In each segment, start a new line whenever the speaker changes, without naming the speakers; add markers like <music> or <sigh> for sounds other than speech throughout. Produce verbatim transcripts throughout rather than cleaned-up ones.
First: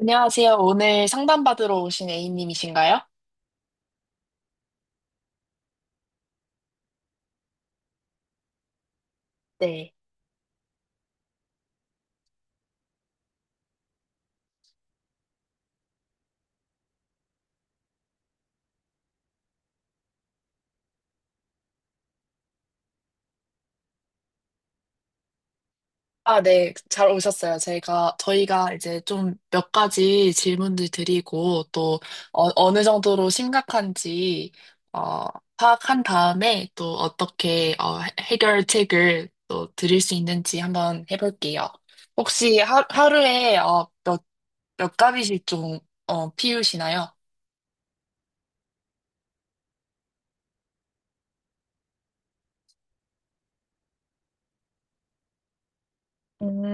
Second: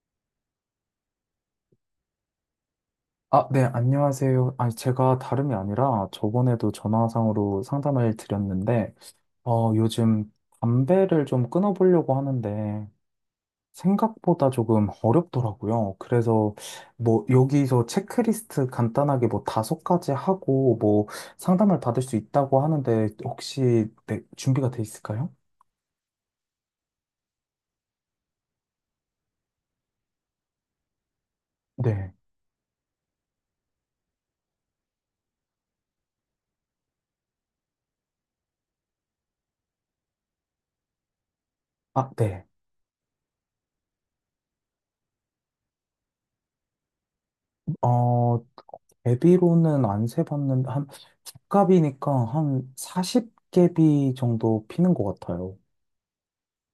안녕하세요. 오늘 상담받으러 오신 A님이신가요?
아, 네, 안녕하세요. 아니, 제가 다름이 아니라 저번에도 전화상으로 상담을 드렸는데, 어,
네.
요즘 담배를 좀 끊어보려고 하는데, 생각보다 조금 어렵더라고요. 그래서 뭐 여기서 체크리스트 간단하게 뭐 다섯 가지 하고 뭐 상담을 받을 수 있다고 하는데, 혹시 네, 준비가 돼 있을까요?
아, 네. 잘 오셨어요. 제가, 저희가 이제 좀 몇 가지 질문들 드리고 또
네.
어, 느 정도로 심각한지 어, 파악한 다음에 또 어떻게 어, 해- 해결책을 또 드릴 수 있는지 한번 해볼게요.
아, 네.
혹시 하, 하루에 어, 몇, 몇 가지씩 좀 어, 피우시나요?
어, 제비로는 안 세봤는데, 한, 두갑이니까 한 사십 개비 정도 피는 것 같아요.
음,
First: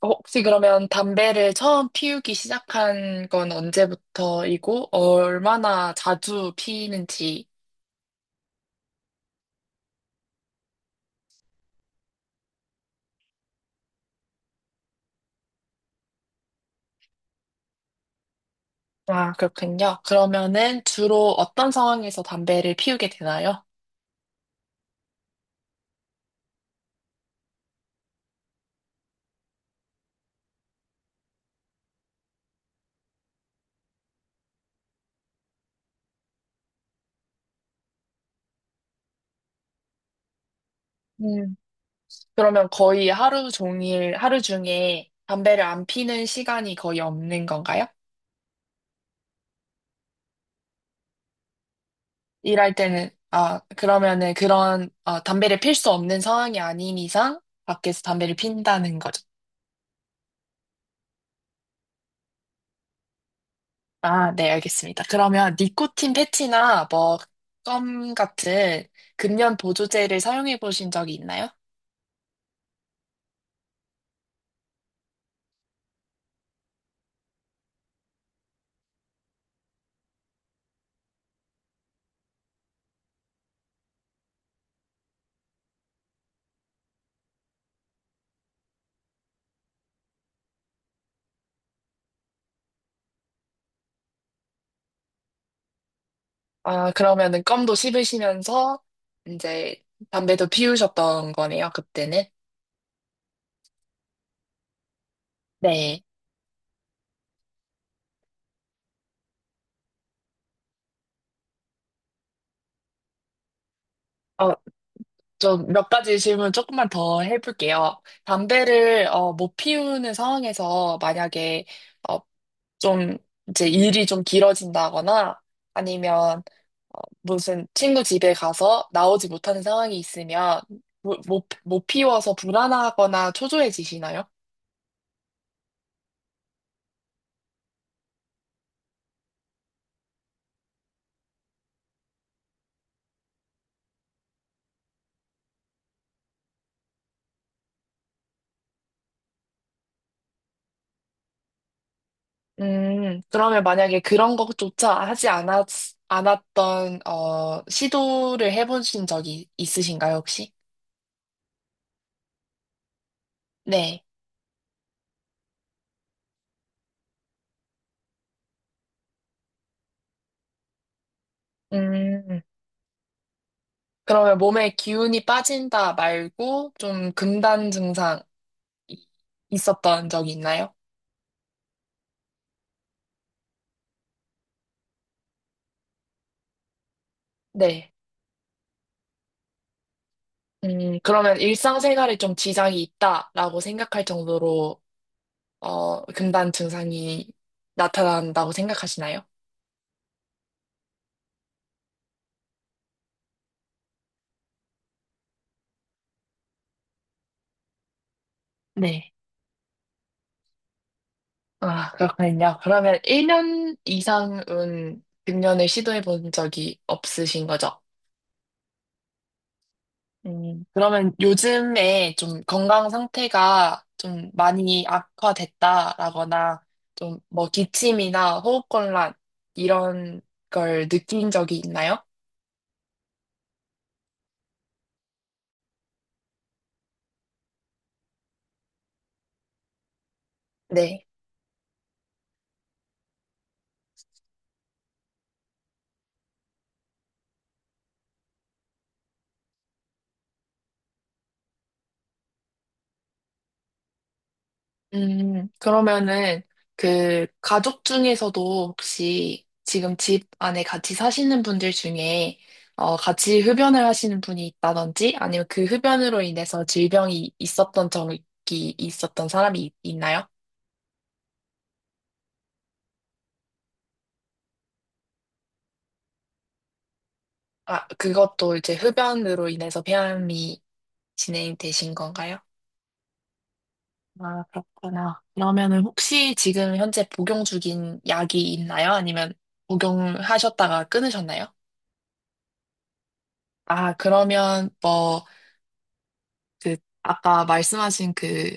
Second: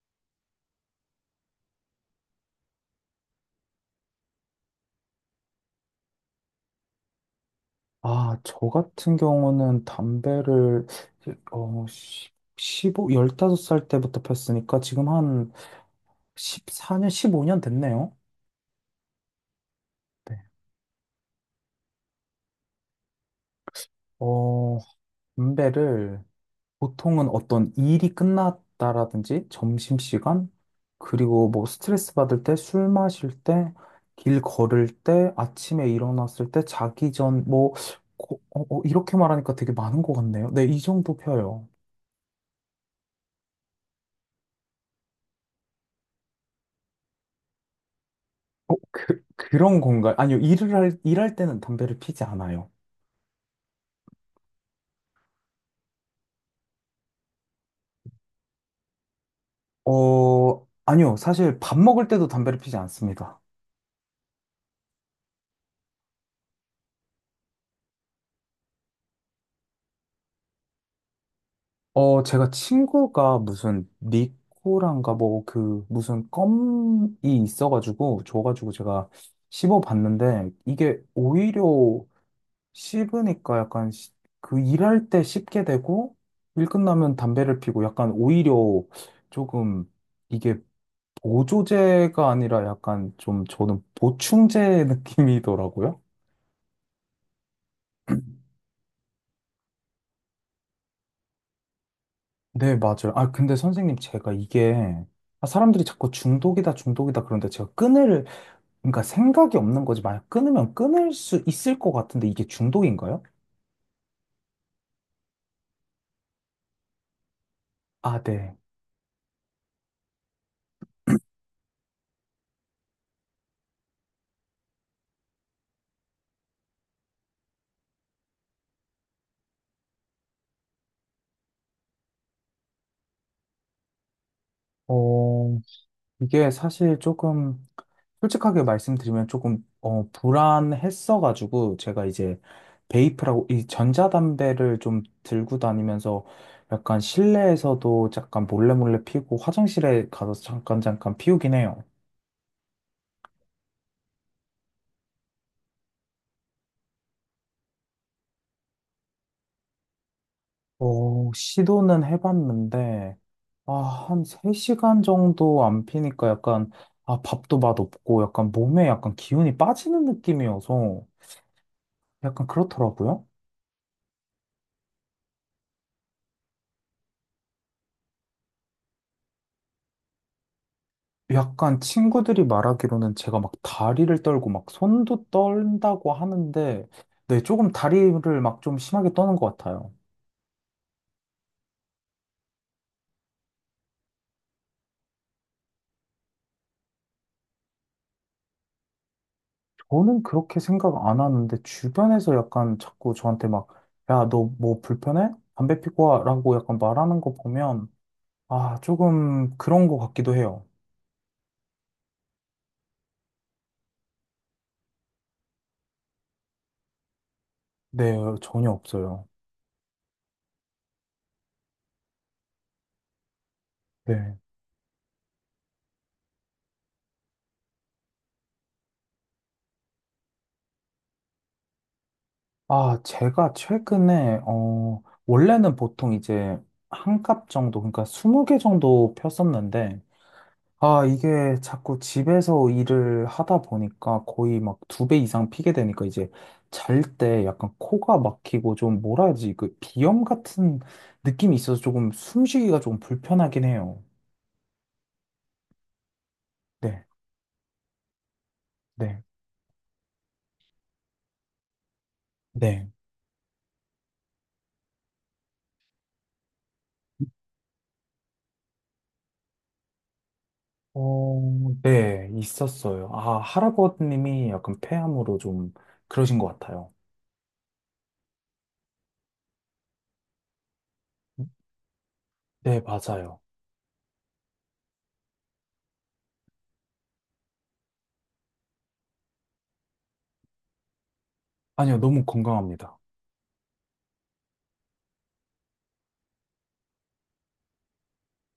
어, 혹시 그러면 담배를 처음 피우기 시작한 건 언제부터이고, 얼마나 자주 피는지.
아, 저 같은 경우는 담배를, 어, 열다섯, 다섯 살 때부터 폈으니까 지금 한 십사 년, 십오 년 됐네요.
아, 그렇군요.
네.
그러면은 주로 어떤 상황에서 담배를 피우게 되나요?
어, 담배를 보통은 어떤 일이 끝났다라든지 점심시간, 그리고 뭐 스트레스 받을 때, 술 마실 때, 길 걸을 때, 아침에 일어났을 때, 자기 전, 뭐, 고- 어, 어, 이렇게 말하니까 되게 많은 것 같네요. 네, 이 정도
음,
펴요.
그러면 거의 하루 종일, 하루 중에 담배를 안 피는 시간이 거의 없는 건가요?
어, 그, 그런 건가요? 아니요, 일을 할, 일할 때는 담배를 피지 않아요.
일할 때는, 아, 그러면은 그런, 어, 담배를 필 수 없는 상황이 아닌 이상 밖에서 담배를 핀다는 거죠.
어, 아니요, 사실 밥 먹을 때도 담배를 피지 않습니다.
아, 네, 알겠습니다. 그러면 니코틴 패치나 뭐, 껌 같은 금연 보조제를 사용해 보신 적이 있나요?
어, 제가 친구가 무슨 니코란가 뭐 그 무슨 껌이 있어가지고 줘가지고 제가 씹어봤는데 이게 오히려 씹으니까 약간 시- 그 일할 때 씹게 되고 일 끝나면 담배를 피고 약간 오히려 조금 이게 보조제가 아니라 약간 좀 저는 보충제 <laughs> 느낌이더라고요.
아, 그러면은 껌도 씹으시면서 이제 담배도 피우셨던 거네요, 그때는.
네, 맞아요. 아, 근데 선생님 제가 이게 아, 사람들이
네.
자꾸 중독이다, 중독이다. 그런데 제가 끊을 그러니까 생각이 없는 거지. 만약 끊으면 끊을 수 있을 것 같은데 이게 중독인가요?
어, 좀 몇 가지 질문 조금만 더 해볼게요.
아, 네.
담배를 어, 못 피우는 상황에서 만약에 어, 좀 이제 일이 좀 길어진다거나 아니면 무슨 친구 집에 가서 나오지 못하는 상황이 있으면 모- 못, 못 피워서 불안하거나 초조해지시나요?
어, 이게 사실 조금 솔직하게 말씀드리면 조금 어, 불안했어가지고 제가 이제 베이프라고 이 전자담배를 좀 들고 다니면서 약간 실내에서도 잠깐 몰래 몰래 피우고 화장실에 가서 잠깐 잠깐 피우긴 해요.
음, 그러면 만약에 그런 것조차 하지 않았, 않았던, 어, 시도를 해보신 적이 있으신가요, 혹시?
어, 시도는 해봤는데, 아,
네.
한 세 시간 정도 안 피니까 약간, 아, 밥도 맛없고, 약간 몸에 약간 기운이 빠지는 느낌이어서,
음,
약간 그렇더라고요.
그러면 몸에 기운이 빠진다 말고 좀 금단 증상 이- 있었던 적이 있나요?
약간 친구들이 말하기로는 제가 막 다리를 떨고 막 손도 떨다고 하는데, 네, 조금
네.
다리를 막 좀 심하게 떠는 것 같아요.
음, 그러면 일상생활에 좀 지장이 있다라고 생각할 정도로 어, 금단 증상이 나타난다고 생각하시나요?
저는 그렇게 생각 안 하는데, 주변에서 약간 자꾸 저한테 막, 야, 너 뭐 불편해? 담배 피고 와? 라고 약간 말하는 거 보면, 아,
네.
조금 그런 것 같기도 해요.
아, 그렇군요. 그러면 일 년 이상은 금연을 시도해 본 적이 없으신 거죠?
네, 전혀 없어요.
음, 그러면 요즘에 좀 건강 상태가 좀
네.
많이 악화됐다라거나 좀 뭐 기침이나 호흡곤란 이런 걸 느낀 적이 있나요?
아, 제가 최근에, 어, 원래는 보통 이제 한 값 정도, 그러니까 스무 개 정도 폈었는데, 아,
네.
이게 자꾸 집에서 일을 하다 보니까 거의 막 두 배 이상 피게 되니까 이제 잘 때 약간 코가 막히고 좀 뭐라 하지, 그 비염 같은 느낌이 있어서 조금 숨쉬기가 조금 불편하긴 해요.
음, 그러면은
네,
그 가족 중에서도
네,
혹시 지금 집 안에 같이 사시는 분들 중에
네.
어, 같이 흡연을 하시는 분이 있다든지 아니면 그 흡연으로 인해서 질병이 있었던 적이 있었던 사람이 있- 있나요?
어, 네, 있었어요. 아, 할아버님이 약간 폐암으로 좀 그러신 것 같아요.
아, 그것도 이제 흡연으로 인해서 폐암이 진행되신 건가요?
네, 맞아요.
아, 그렇구나. 그러면은 혹시 지금 현재 복용 중인 약이 있나요? 아니면 복용하셨다가 끊으셨나요?
아니요, 너무 건강합니다.
아, 그러면 뭐 그 아까 말씀하신 그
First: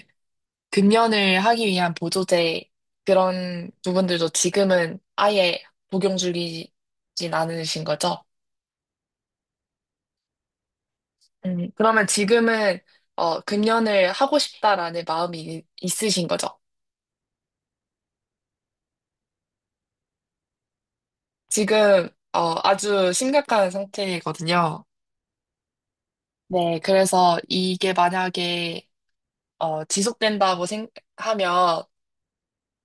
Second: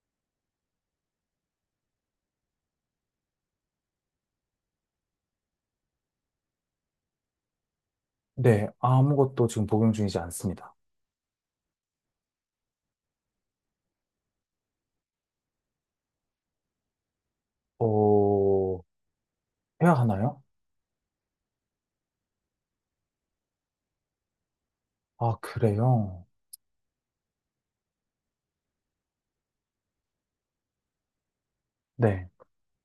금연을 하기 위한 보조제 그런 부분들도 지금은 아예 복용 중이진 않으신 거죠?
네, 아무것도 지금 복용 중이지 않습니다.
음, 그러면 지금은 어, 금연을 하고 싶다라는 마음이 이- 있으신 거죠?
어, 해야 하나요?
지금 어, 아주 심각한 상태거든요.
아, 그래요?
네, 그래서 이게 만약에 어, 지속된다고 생각하면
네.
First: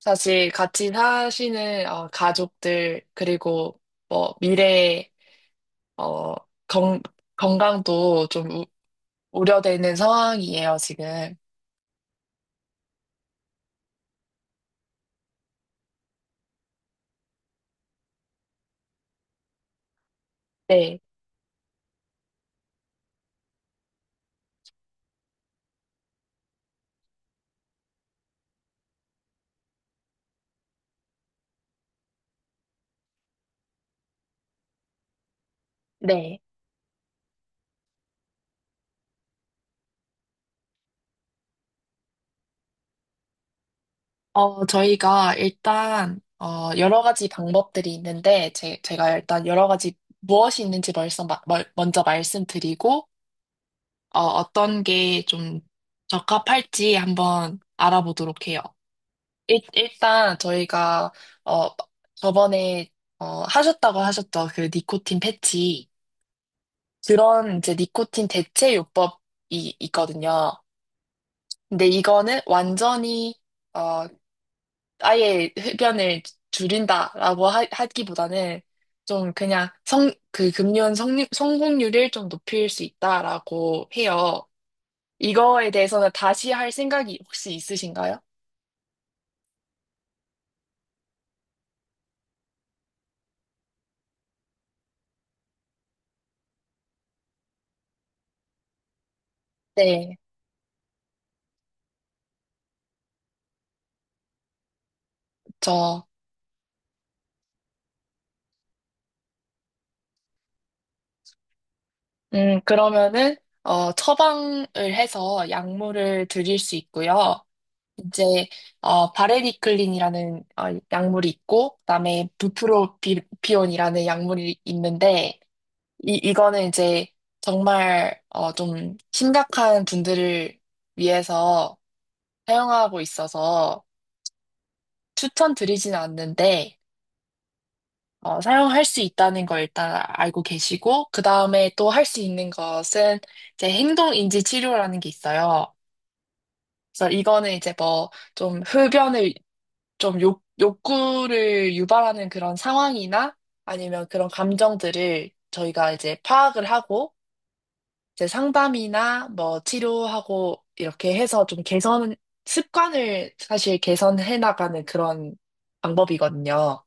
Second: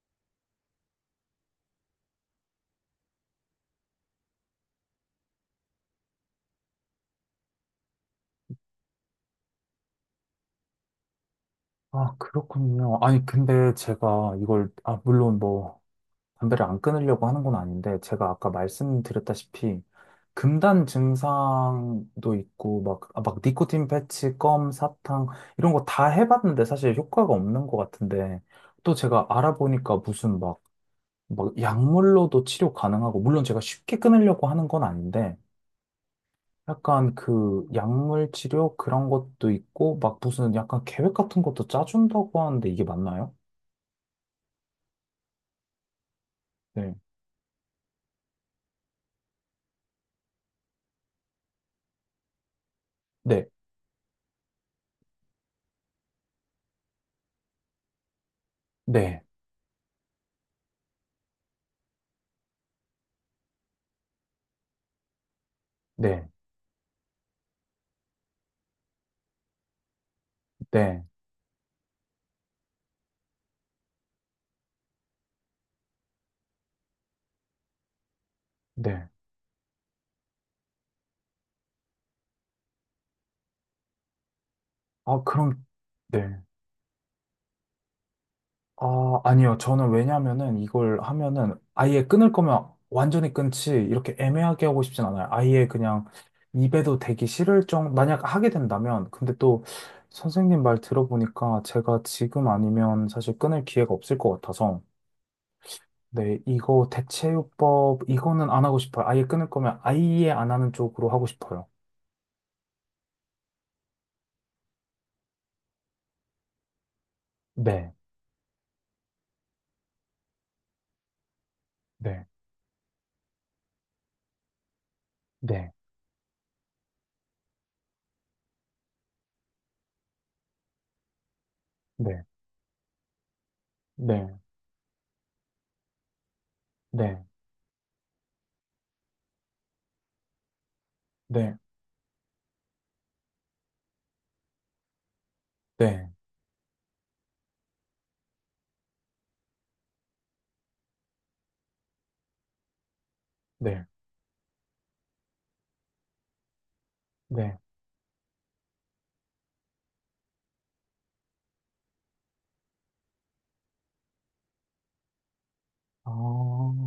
사실 같이 사시는 어, 가족들 그리고 뭐 미래에 어, 건, 건강도 좀 우, 우려되는 상황이에요, 지금.
아, 그렇군요. 아니, 근데 제가 이걸, 아, 물론 뭐, 담배를 안 끊으려고 하는 건 아닌데, 제가 아까 말씀드렸다시피, 금단
네,
증상도 있고, 막, 아, 막, 니코틴 패치, 껌, 사탕, 이런 거 다 해봤는데 사실 효과가 없는 것 같은데, 또 제가 알아보니까 무슨 막, 막, 약물로도 치료 가능하고, 물론 제가 쉽게 끊으려고 하는 건 아닌데,
네.
약간 그 약물 치료 그런 것도 있고, 막 무슨 약간 계획 같은 것도 짜준다고 하는데 이게 맞나요?
어, 저희가 일단, 어,
네.
여러 가지 방법들이 있는데, 제, 제가 일단 여러 가지 무엇이 있는지 벌써 마- 멀- 먼저 말씀드리고,
네.
어, 어떤 게 좀 적합할지 한번 알아보도록 해요.
네.
일, 일단 저희가, 어, 저번에, 어, 하셨다고 하셨죠. 그 니코틴 패치.
네.
그런 이제 니코틴 대체 요법이 있거든요.
네.
근데 이거는 완전히 어 아예 흡연을 줄인다라고 하, 하기보다는
네.
좀 그냥 성 그 금연 성 성공률을 좀 높일 수 있다라고 해요.
아, 그럼,
이거에 대해서는
네.
다시 할 생각이 혹시 있으신가요?
아, 아니요. 저는 왜냐면은 이걸 하면은 아예 끊을 거면 완전히 끊지, 이렇게 애매하게 하고 싶진 않아요. 아예 그냥 입에도 대기 싫을 정, 만약 하게 된다면. 근데 또
네,
선생님 말 들어보니까 제가 지금 아니면 사실 끊을 기회가 없을 것 같아서.
저,
네, 이거 대체요법, 이거는 안 하고 싶어요. 아예 끊을 거면 아예 안 하는 쪽으로 하고 싶어요.
음, 그러면은, 어, 처방을 해서 약물을 드릴 수 있고요.
네,
이제 어, 바레리클린이라는 어, 약물이 있고
네,
그다음에 부프로피온이라는 약물이 있는데
네,
이 이거는 이제 정말 어, 좀 심각한 분들을 위해서
네,
사용하고 있어서
네,
추천드리진 않는데
네,
어, 사용할 수 있다는 걸 일단 알고 계시고
네,
그다음에 또 할 수 있는 것은 이제 행동인지 치료라는 게 있어요.
네,
그래서 이거는 이제 뭐 좀 흡연을 좀 욕, 욕구를 유발하는 그런 상황이나
네.
아니면 그런 감정들을 저희가 이제 파악을 하고
네.
이제 상담이나 뭐 치료하고 이렇게 해서 좀 개선, 습관을 사실 개선해 나가는 그런
아,
방법이거든요.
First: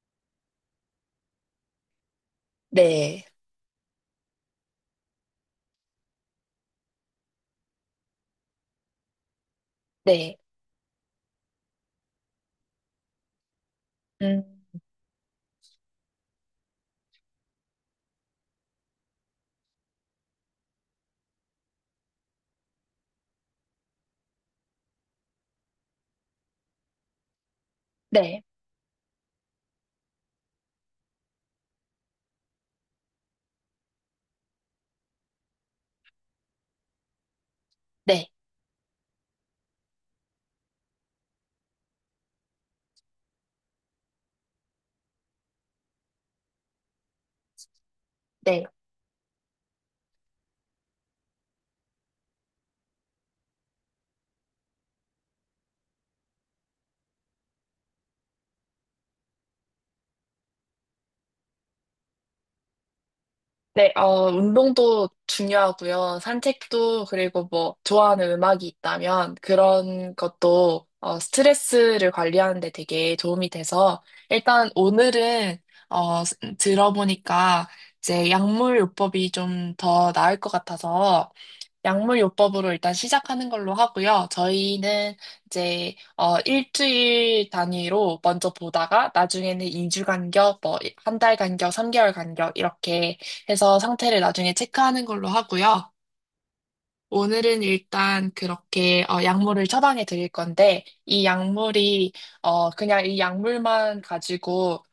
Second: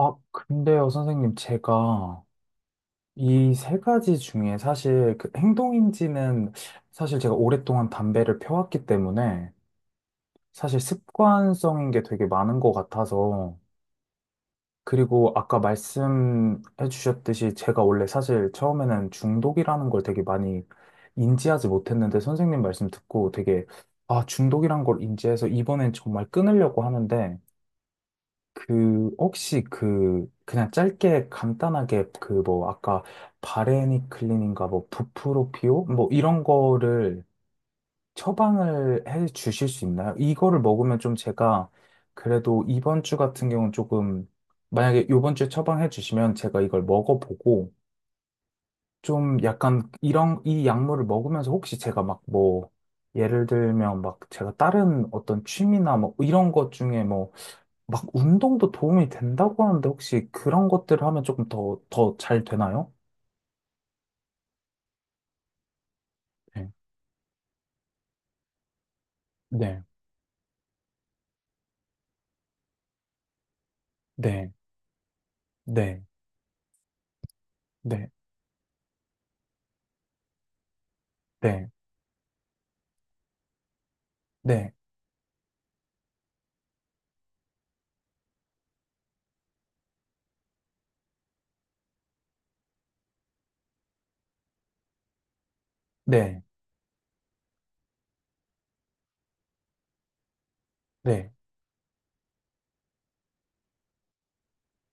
아, 근데요, 선생님, 제가
네,
이 세 가지 중에 사실 그 행동인지는 사실 제가 오랫동안 담배를 펴왔기 때문에
네,
사실 습관성인 게 되게 많은 것 같아서
음,
그리고 아까 말씀해 주셨듯이 제가 원래 사실 처음에는 중독이라는 걸 되게 많이 인지하지 못했는데 선생님 말씀 듣고 되게 아, 중독이란 걸 인지해서 이번엔 정말 끊으려고 하는데
네,
그, 혹시 그, 그냥 짧게 간단하게 그 뭐, 아까 바레니 클린인가 뭐, 부프로피오? 뭐, 이런 거를
네,
처방을 해 주실 수 있나요? 이거를 먹으면 좀 제가 그래도 이번 주 같은 경우는 조금, 만약에 이번 주에 처방해 주시면 제가 이걸 먹어보고
네.
좀 약간 이런, 이 약물을 먹으면서 혹시 제가 막 뭐, 예를 들면 막 제가 다른 어떤 취미나 뭐 이런 것 중에 뭐 막 운동도 도움이 된다고 하는데 혹시 그런 것들을 하면 조금 더, 더 잘 되나요?
네, 어, 운동도 중요하고요.
네,
산책도, 그리고 뭐, 좋아하는 음악이 있다면,
네,
그런 것도, 어, 스트레스를 관리하는 데 되게 도움이 돼서,
네,
일단 오늘은,
네,
어, 스- 들어보니까,
네,
이제 약물요법이 좀 더 나을 것 같아서,
네,
약물요법으로 일단 시작하는 걸로 하고요.
네,
저희는 이제 어 일주일 단위로 먼저 보다가 나중에는 이 주 간격, 뭐 한 달 간격, 삼 개월 간격 이렇게 해서 상태를 나중에 체크하는 걸로 하고요.
네,
오늘은 일단 그렇게 어, 약물을 처방해 드릴 건데 이
네,
약물이 어, 그냥 이 약물만 가지고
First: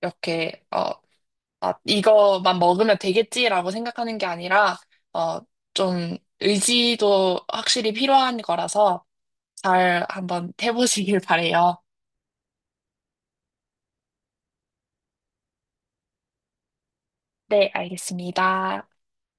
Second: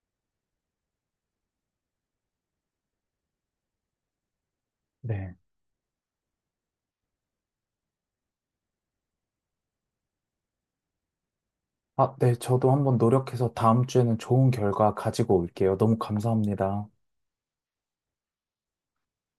이렇게 어, 아, 이거만 먹으면 되겠지라고 생각하는 게 아니라
네.
어, 좀 의지도 확실히 필요한 거라서 잘 한번 해보시길 바래요.
아, 네, 저도 한번 노력해서 다음 주에는 좋은 결과 가지고 올게요. 너무 감사합니다.
네, 알겠습니다.